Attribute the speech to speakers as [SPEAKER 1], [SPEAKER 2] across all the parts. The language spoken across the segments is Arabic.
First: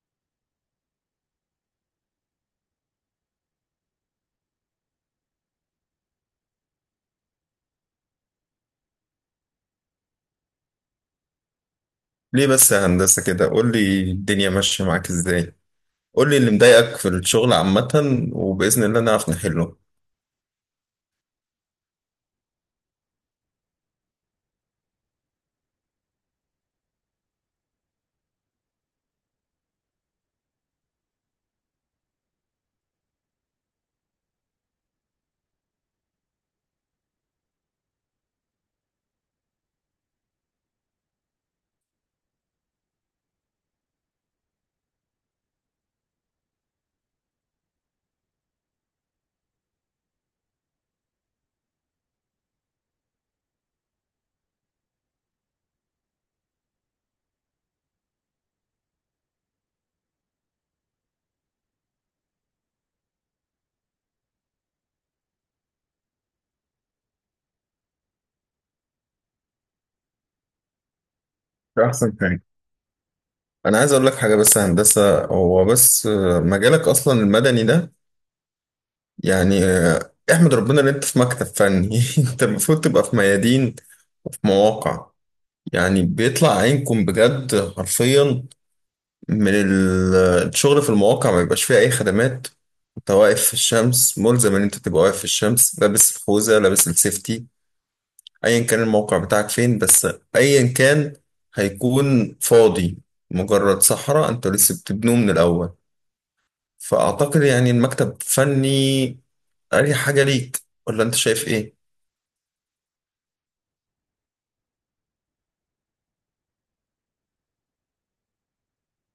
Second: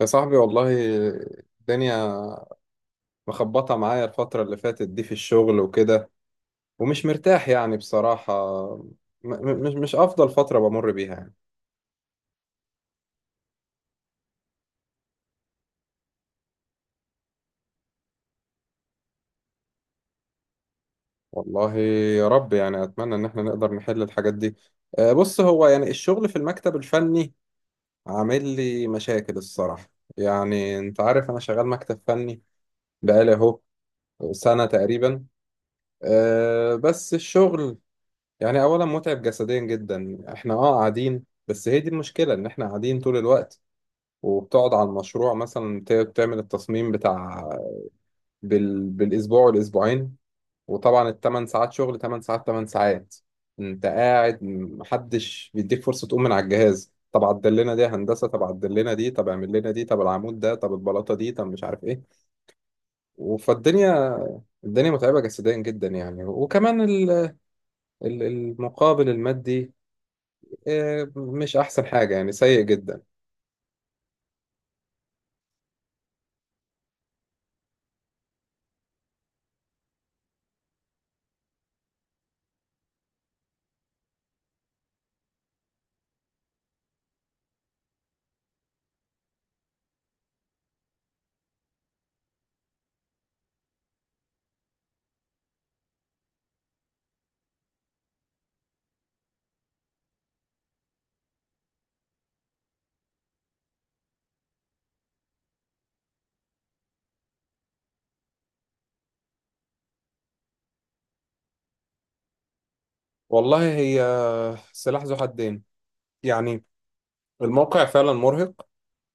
[SPEAKER 1] يا صاحبي والله، الدنيا مخبطة معايا الفترة اللي فاتت دي في الشغل وكده، ومش مرتاح يعني بصراحة. م- مش أفضل فترة بمر بيها يعني.
[SPEAKER 2] ليه بس يا هندسة كده؟ قول لي الدنيا ماشية معاك ازاي، قول لي اللي مضايقك في الشغل عامة، وبإذن الله نعرف نحله.
[SPEAKER 1] والله يا رب، يعني أتمنى إن احنا نقدر نحل الحاجات دي. آه، بص، هو يعني الشغل في المكتب الفني عامل لي مشاكل الصراحة. يعني أنت عارف أنا شغال مكتب فني بقالي أهو سنة تقريبا. بس الشغل يعني اولا متعب جسديا جدا. احنا قاعدين، بس هي دي المشكله، ان احنا قاعدين طول الوقت. وبتقعد على المشروع مثلا، بتعمل التصميم بتاع بالاسبوع والاسبوعين. وطبعا الثمان ساعات شغل، 8 ساعات 8 ساعات. انت قاعد، محدش بيديك فرصه تقوم من على الجهاز. طب عدل لنا دي يا هندسه، طب عدل لنا دي، طب اعمل لنا دي، طب العمود ده، طب البلاطه دي، طب مش عارف ايه. فالدنيا الدنيا متعبه جسديا جدا يعني. وكمان المقابل المادي مش أحسن
[SPEAKER 2] ده
[SPEAKER 1] حاجة،
[SPEAKER 2] أحسن
[SPEAKER 1] يعني
[SPEAKER 2] حاجة.
[SPEAKER 1] سيء جدا.
[SPEAKER 2] أنا عايز أقول لك حاجة بس يا هندسة، هو بس مجالك أصلا المدني ده، يعني احمد ربنا إن أنت في مكتب فني. أنت المفروض تبقى في ميادين وفي مواقع، يعني بيطلع عينكم بجد حرفيا. من ال- الشغل في المواقع ما بيبقاش فيه أي خدمات، انت واقف في الشمس، ملزم ان انت تبقى واقف في الشمس لابس الخوذة لابس السيفتي، ايا كان الموقع بتاعك فين، بس ايا كان هيكون فاضي، مجرد صحراء انتوا لسه بتبنوه من الاول. فاعتقد يعني المكتب فني اريح حاجه ليك، ولا انت شايف ايه؟
[SPEAKER 1] والله هي سلاح ذو حدين يعني. الموقع فعلا مرهق،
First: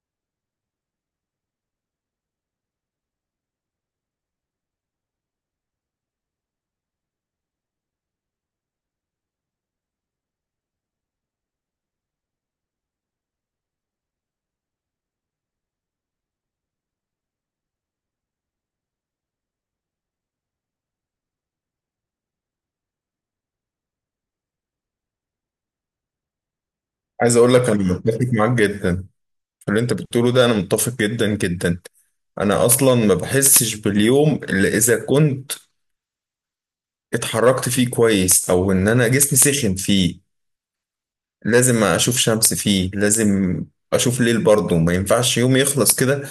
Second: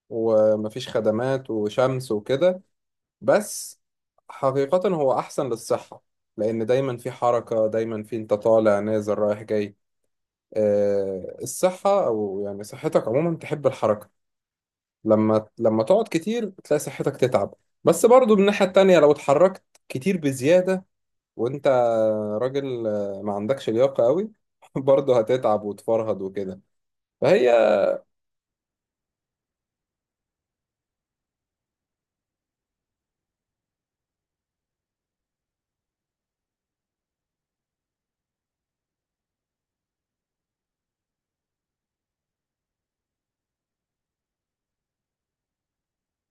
[SPEAKER 1] ومفيش خدمات وشمس وكده. بس حقيقة هو أحسن للصحة، لأن دايما في حركة، دايما في، أنت طالع نازل رايح جاي. الصحة، أو يعني صحتك عموما تحب الحركة. لما تقعد كتير تلاقي صحتك تتعب. بس برضو من الناحية التانية لو اتحركت كتير بزيادة، وانت راجل ما عندكش لياقة قوي، برضه هتتعب وتفرهد وكده.
[SPEAKER 2] عايز
[SPEAKER 1] فهي.
[SPEAKER 2] اقول لك انا متفق معاك جدا في اللي انت بتقوله ده، انا متفق جدا جدا. انا اصلا ما بحسش باليوم الا اذا كنت اتحركت فيه كويس، او ان انا جسمي سخن فيه، لازم اشوف شمس فيه، لازم اشوف ليل برضه، ما ينفعش يوم يخلص كده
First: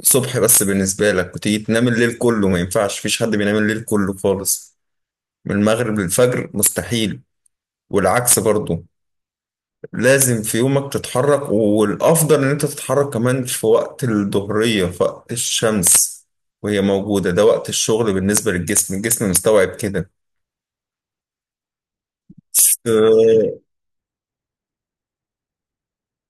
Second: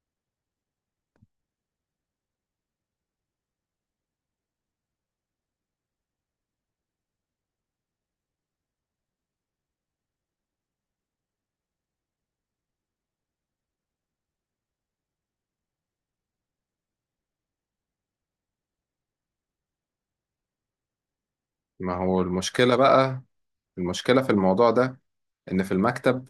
[SPEAKER 2] الصبح بس بالنسبة لك وتيجي تنام الليل كله، ما ينفعش، مفيش حد بينام الليل كله خالص من المغرب للفجر، مستحيل، والعكس برضو. لازم في يومك تتحرك، والأفضل إن أنت تتحرك كمان في وقت الظهرية، في وقت الشمس وهي موجودة، ده وقت الشغل بالنسبة للجسم، الجسم مستوعب كده.
[SPEAKER 1] ما هو المشكلة بقى،
[SPEAKER 2] آه،
[SPEAKER 1] المشكلة في الموضوع ده، ان في المكتب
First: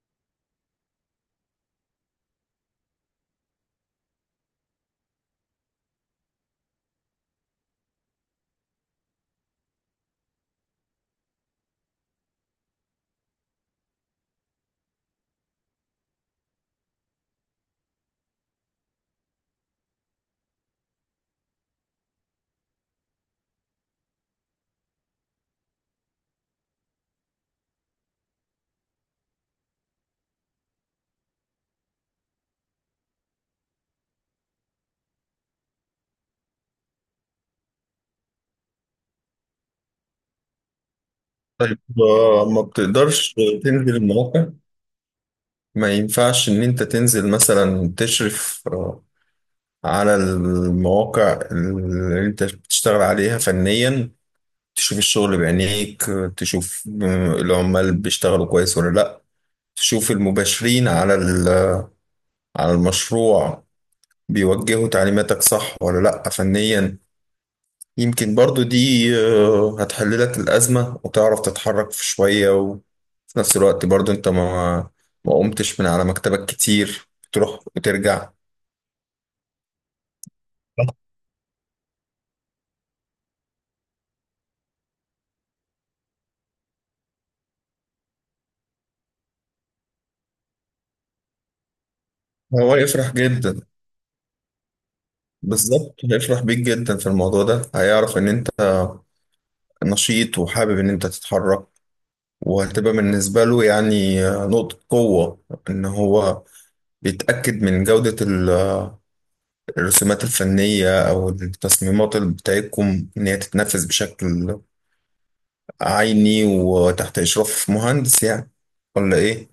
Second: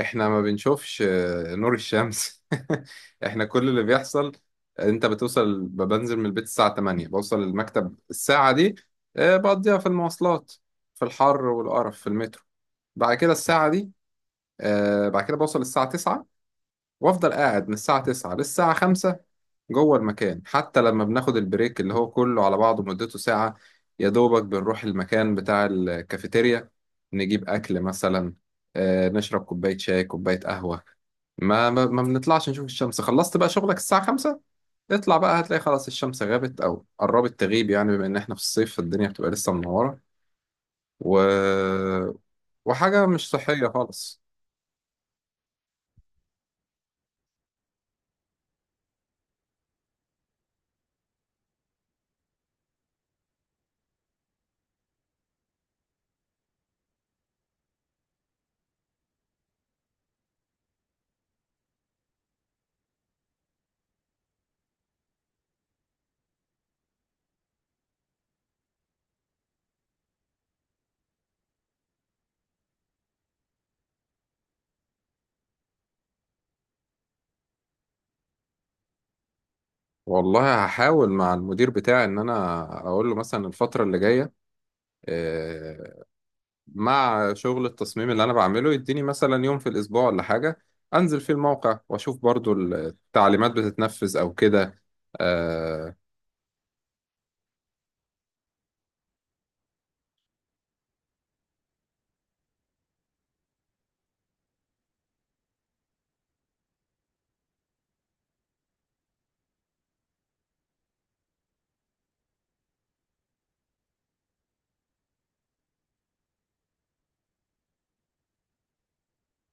[SPEAKER 1] احنا ما بنشوفش نور الشمس. احنا كل اللي بيحصل، انت بتوصل، بنزل من البيت الساعة 8، بوصل المكتب الساعة دي، بقضيها في المواصلات، في الحر والقرف في المترو. بعد كده الساعة دي، بعد كده بوصل الساعة 9، وافضل قاعد من الساعة 9 للساعة 5 جوه المكان. حتى لما بناخد البريك اللي هو كله على بعضه مدته ساعة، يا دوبك بنروح المكان بتاع الكافيتيريا نجيب أكل مثلا، نشرب كوباية شاي كوباية قهوة. ما بنطلعش نشوف الشمس. خلصت بقى شغلك الساعة 5، اطلع بقى هتلاقي خلاص الشمس غابت أو قربت تغيب، يعني بما إن إحنا في الصيف الدنيا بتبقى لسه منورة، و...
[SPEAKER 2] طيب، ما
[SPEAKER 1] وحاجة مش
[SPEAKER 2] بتقدرش
[SPEAKER 1] صحية
[SPEAKER 2] تنزل
[SPEAKER 1] خالص.
[SPEAKER 2] المواقع؟ ما ينفعش إن أنت تنزل مثلا تشرف على المواقع اللي انت بتشتغل عليها فنيا، تشوف الشغل بعينيك، تشوف العمال بيشتغلوا كويس ولا لا، تشوف المباشرين على المشروع بيوجهوا تعليماتك صح ولا لا فنيا. يمكن برضو دي هتحل لك الأزمة وتعرف تتحرك في شوية، وفي نفس الوقت برضو انت ما قمتش من على مكتبك كتير، تروح وترجع.
[SPEAKER 1] والله هحاول مع المدير بتاعي إن أنا أقول له مثلا الفترة اللي جاية، آه، مع شغل التصميم اللي انا بعمله، يديني مثلا يوم في الاسبوع ولا حاجه، انزل فيه الموقع واشوف برضو
[SPEAKER 2] هو يفرح
[SPEAKER 1] التعليمات
[SPEAKER 2] جدا،
[SPEAKER 1] بتتنفذ او كده.
[SPEAKER 2] بالظبط
[SPEAKER 1] آه،
[SPEAKER 2] هيفرح بيك جدا في الموضوع ده، هيعرف ان انت نشيط وحابب ان انت تتحرك، وهتبقى بالنسبة له يعني نقطة قوة، ان هو بيتأكد من جودة الرسومات الفنية او التصميمات اللي بتاعتكم ان هي تتنفذ بشكل عيني وتحت اشراف مهندس يعني، ولا ايه؟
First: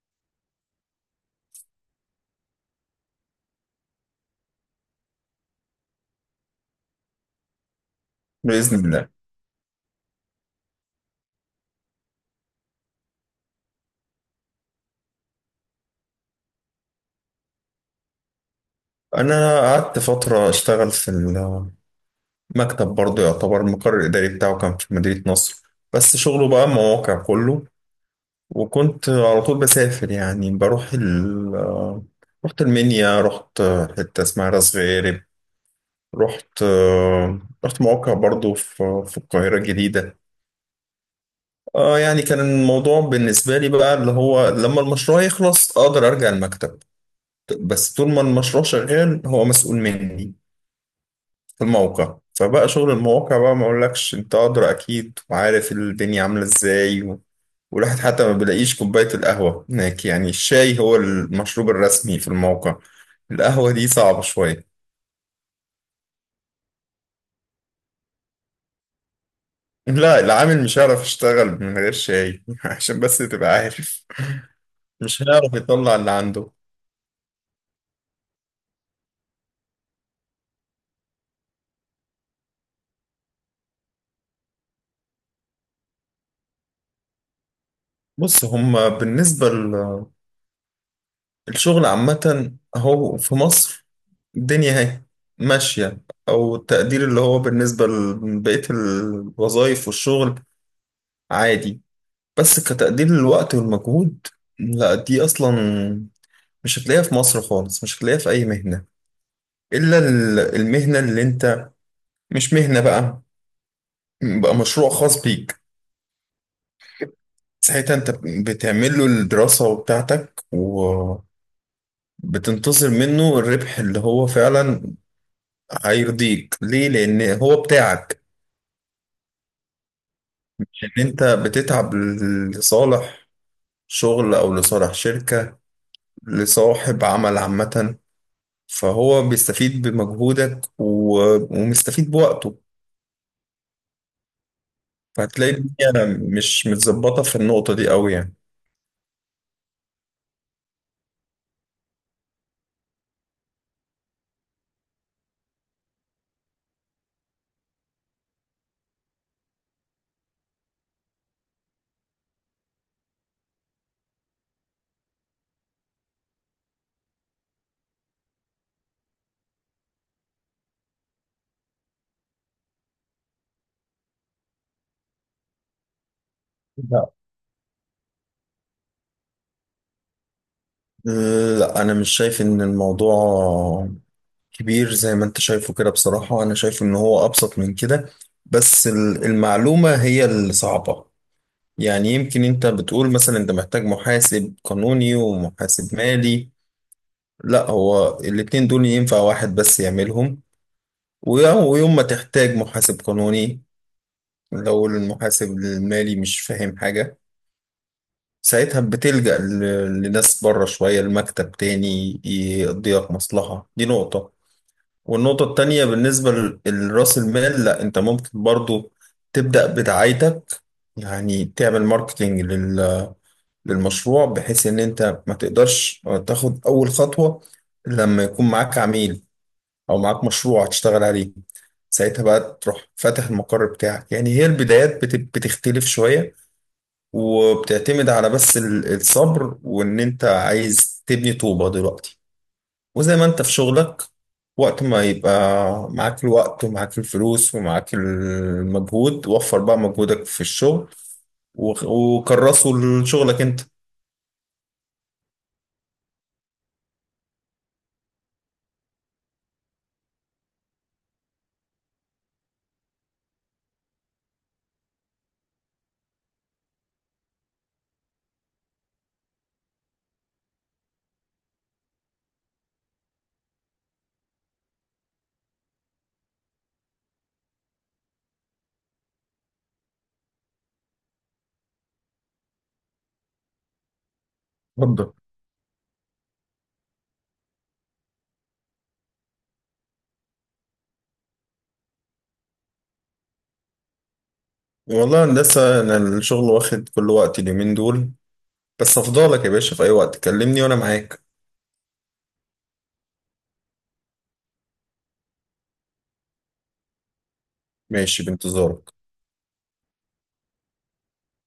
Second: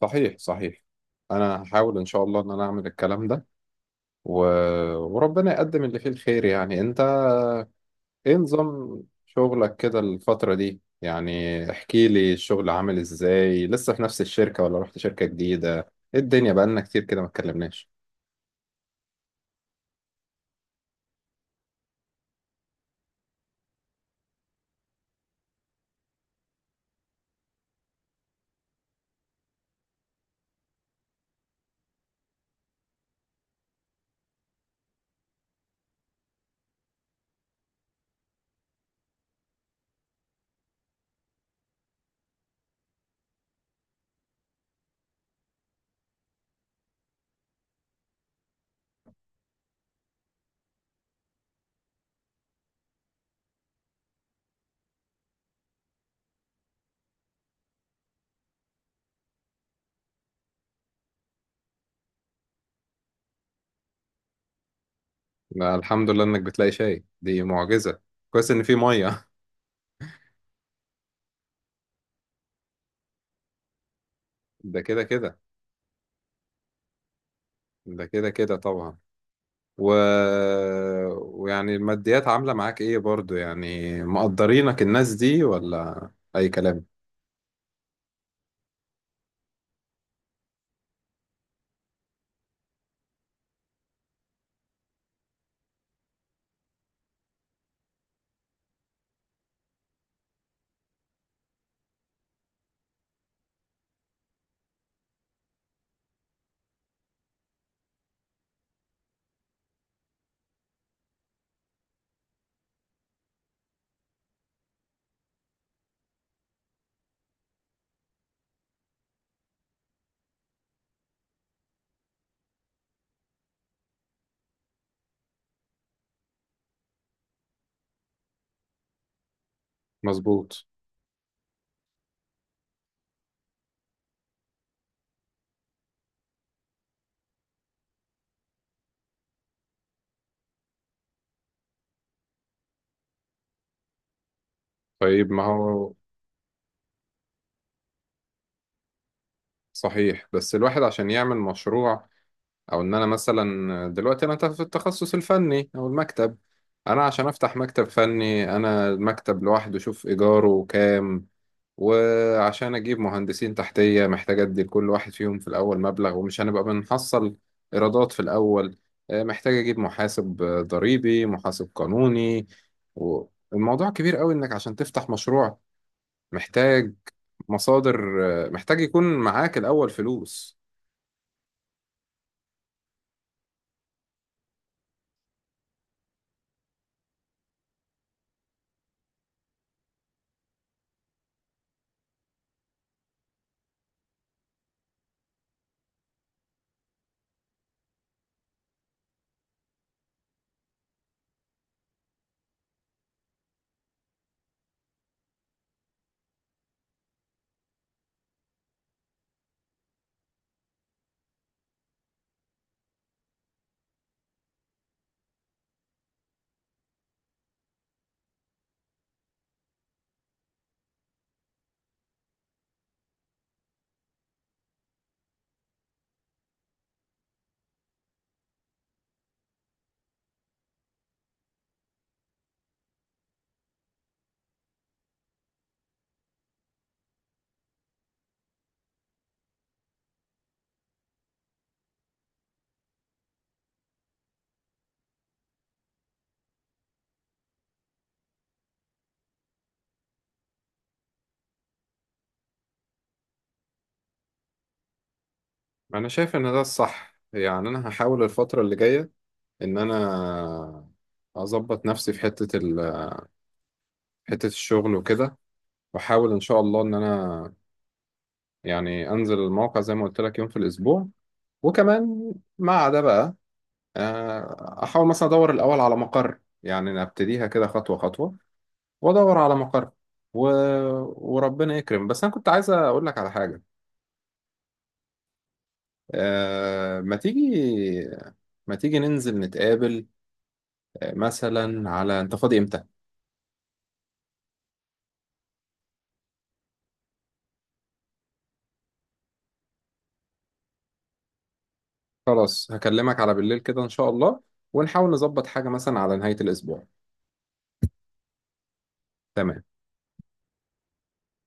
[SPEAKER 1] صحيح صحيح. انا هحاول ان شاء الله ان انا اعمل الكلام ده، و... وربنا يقدم اللي فيه الخير يعني. انت ايه
[SPEAKER 2] بإذن
[SPEAKER 1] نظام
[SPEAKER 2] الله.
[SPEAKER 1] شغلك كده الفتره دي؟ يعني احكي لي الشغل عامل ازاي. لسه في نفس الشركه ولا رحت شركه جديده؟ ايه الدنيا، بقالنا كتير كده ما اتكلمناش.
[SPEAKER 2] انا قعدت فترة اشتغل في مكتب برضه، يعتبر المقر الإداري بتاعه كان في مدينة نصر، بس شغله بقى مواقع كله، وكنت على طول بسافر، يعني بروح ال آه، رحت المنيا، رحت حتة اسمها راس غارب، رحت آه، رحت مواقع برضه في القاهرة الجديدة. اه يعني كان الموضوع بالنسبة لي بقى اللي هو لما المشروع يخلص أقدر أرجع المكتب، بس طول ما المشروع شغال هو مسؤول مني في الموقع. فبقى شغل المواقع بقى ما اقولكش، انت ادرى اكيد وعارف الدنيا عامله ازاي و... والواحد حتى ما بيلاقيش كوبايه القهوه هناك، يعني الشاي هو المشروب الرسمي في الموقع، القهوه دي صعبه شويه.
[SPEAKER 1] لا، الحمد لله انك بتلاقي شاي، دي معجزه. كويس ان في ميه
[SPEAKER 2] لا، العامل مش هيعرف يشتغل من غير شاي عشان بس تبقى عارف،
[SPEAKER 1] ده كده
[SPEAKER 2] مش
[SPEAKER 1] كده.
[SPEAKER 2] هيعرف يطلع اللي عنده.
[SPEAKER 1] ده كده كده طبعا. و... ويعني الماديات عاملة معاك ايه برضو؟ يعني مقدرينك الناس دي ولا اي كلام.
[SPEAKER 2] بص هما بالنسبه، الشغل عامة هو في مصر الدنيا اهي ماشية، أو التقدير اللي هو بالنسبة لبقية الوظائف والشغل عادي، بس كتقدير للوقت والمجهود لا، دي أصلا مش هتلاقيها في مصر خالص، مش هتلاقيها في أي مهنة، إلا المهنة اللي أنت، مش مهنة بقى، بقى مشروع خاص بيك، ساعتها أنت بتعمل له الدراسة بتاعتك، وبتنتظر منه الربح اللي هو فعلا هيرضيك، ليه؟ لان هو بتاعك،
[SPEAKER 1] مظبوط.
[SPEAKER 2] ان انت بتتعب لصالح شغل او لصالح شركة، لصاحب عمل عامة، فهو بيستفيد بمجهودك ومستفيد بوقته،
[SPEAKER 1] طيب ما
[SPEAKER 2] فهتلاقي
[SPEAKER 1] هو.
[SPEAKER 2] الدنيا مش متظبطة في النقطة دي قوي يعني.
[SPEAKER 1] صحيح، بس الواحد عشان يعمل مشروع، او ان انا مثلا دلوقتي انا في التخصص الفني او المكتب، انا عشان افتح مكتب فني، انا المكتب لوحده شوف ايجاره كام. وعشان اجيب مهندسين تحتيه محتاج ادي لكل واحد فيهم في الاول مبلغ، ومش هنبقى بنحصل ايرادات في الاول. محتاج اجيب محاسب ضريبي، محاسب قانوني. والموضوع كبير قوي، انك عشان تفتح مشروع محتاج
[SPEAKER 2] لا
[SPEAKER 1] مصادر، محتاج يكون معاك الاول فلوس.
[SPEAKER 2] لا انا مش شايف ان الموضوع كبير زي ما انت شايفه كده، بصراحة انا شايف ان هو ابسط من كده، بس المعلومة هي الصعبة. يعني يمكن انت بتقول مثلا انت محتاج محاسب قانوني ومحاسب مالي، لا هو الاتنين دول ينفع واحد بس يعملهم، ويوم ما تحتاج محاسب قانوني لو المحاسب المالي مش فاهم حاجة، ساعتها بتلجأ لناس بره شوية المكتب تاني يقضي لك مصلحة، دي نقطة. والنقطة التانية بالنسبة لرأس المال، لا انت ممكن برضو تبدأ بدعايتك، يعني تعمل ماركتينج للمشروع، بحيث ان انت ما تقدرش تاخد اول خطوة لما يكون معاك عميل او معاك مشروع تشتغل عليه، ساعتها بقى تروح فاتح المقر بتاعك. يعني هي البدايات بتختلف شوية، وبتعتمد على بس الصبر وان انت عايز تبني طوبة دلوقتي، وزي ما انت في شغلك وقت ما يبقى معاك الوقت ومعاك الفلوس ومعاك المجهود، وفر بقى مجهودك في الشغل وكرسه لشغلك انت.
[SPEAKER 1] انا شايف ان ده الصح. يعني انا هحاول الفتره اللي جايه ان انا اظبط نفسي في حته الشغل وكده. واحاول ان شاء الله ان انا يعني انزل الموقع زي ما قلت لك يوم في الاسبوع. وكمان مع ده بقى، احاول مثلا ادور الاول على مقر، يعني نبتديها كده خطوه خطوه، وادور على مقر، و... وربنا يكرم. بس انا كنت عايز اقول لك على حاجه.
[SPEAKER 2] اتفضل.
[SPEAKER 1] آه، ما تيجي ما تيجي ننزل نتقابل، مثلا. على، انت فاضي امتى؟
[SPEAKER 2] والله هندسة أنا الشغل واخد كل وقتي اليومين دول، بس أفضلك يا باشا، في أي وقت كلمني وأنا معاك.
[SPEAKER 1] خلاص هكلمك على بالليل كده ان شاء الله. ونحاول نظبط حاجه مثلا على نهايه الاسبوع.
[SPEAKER 2] ماشي، بانتظارك.
[SPEAKER 1] تمام.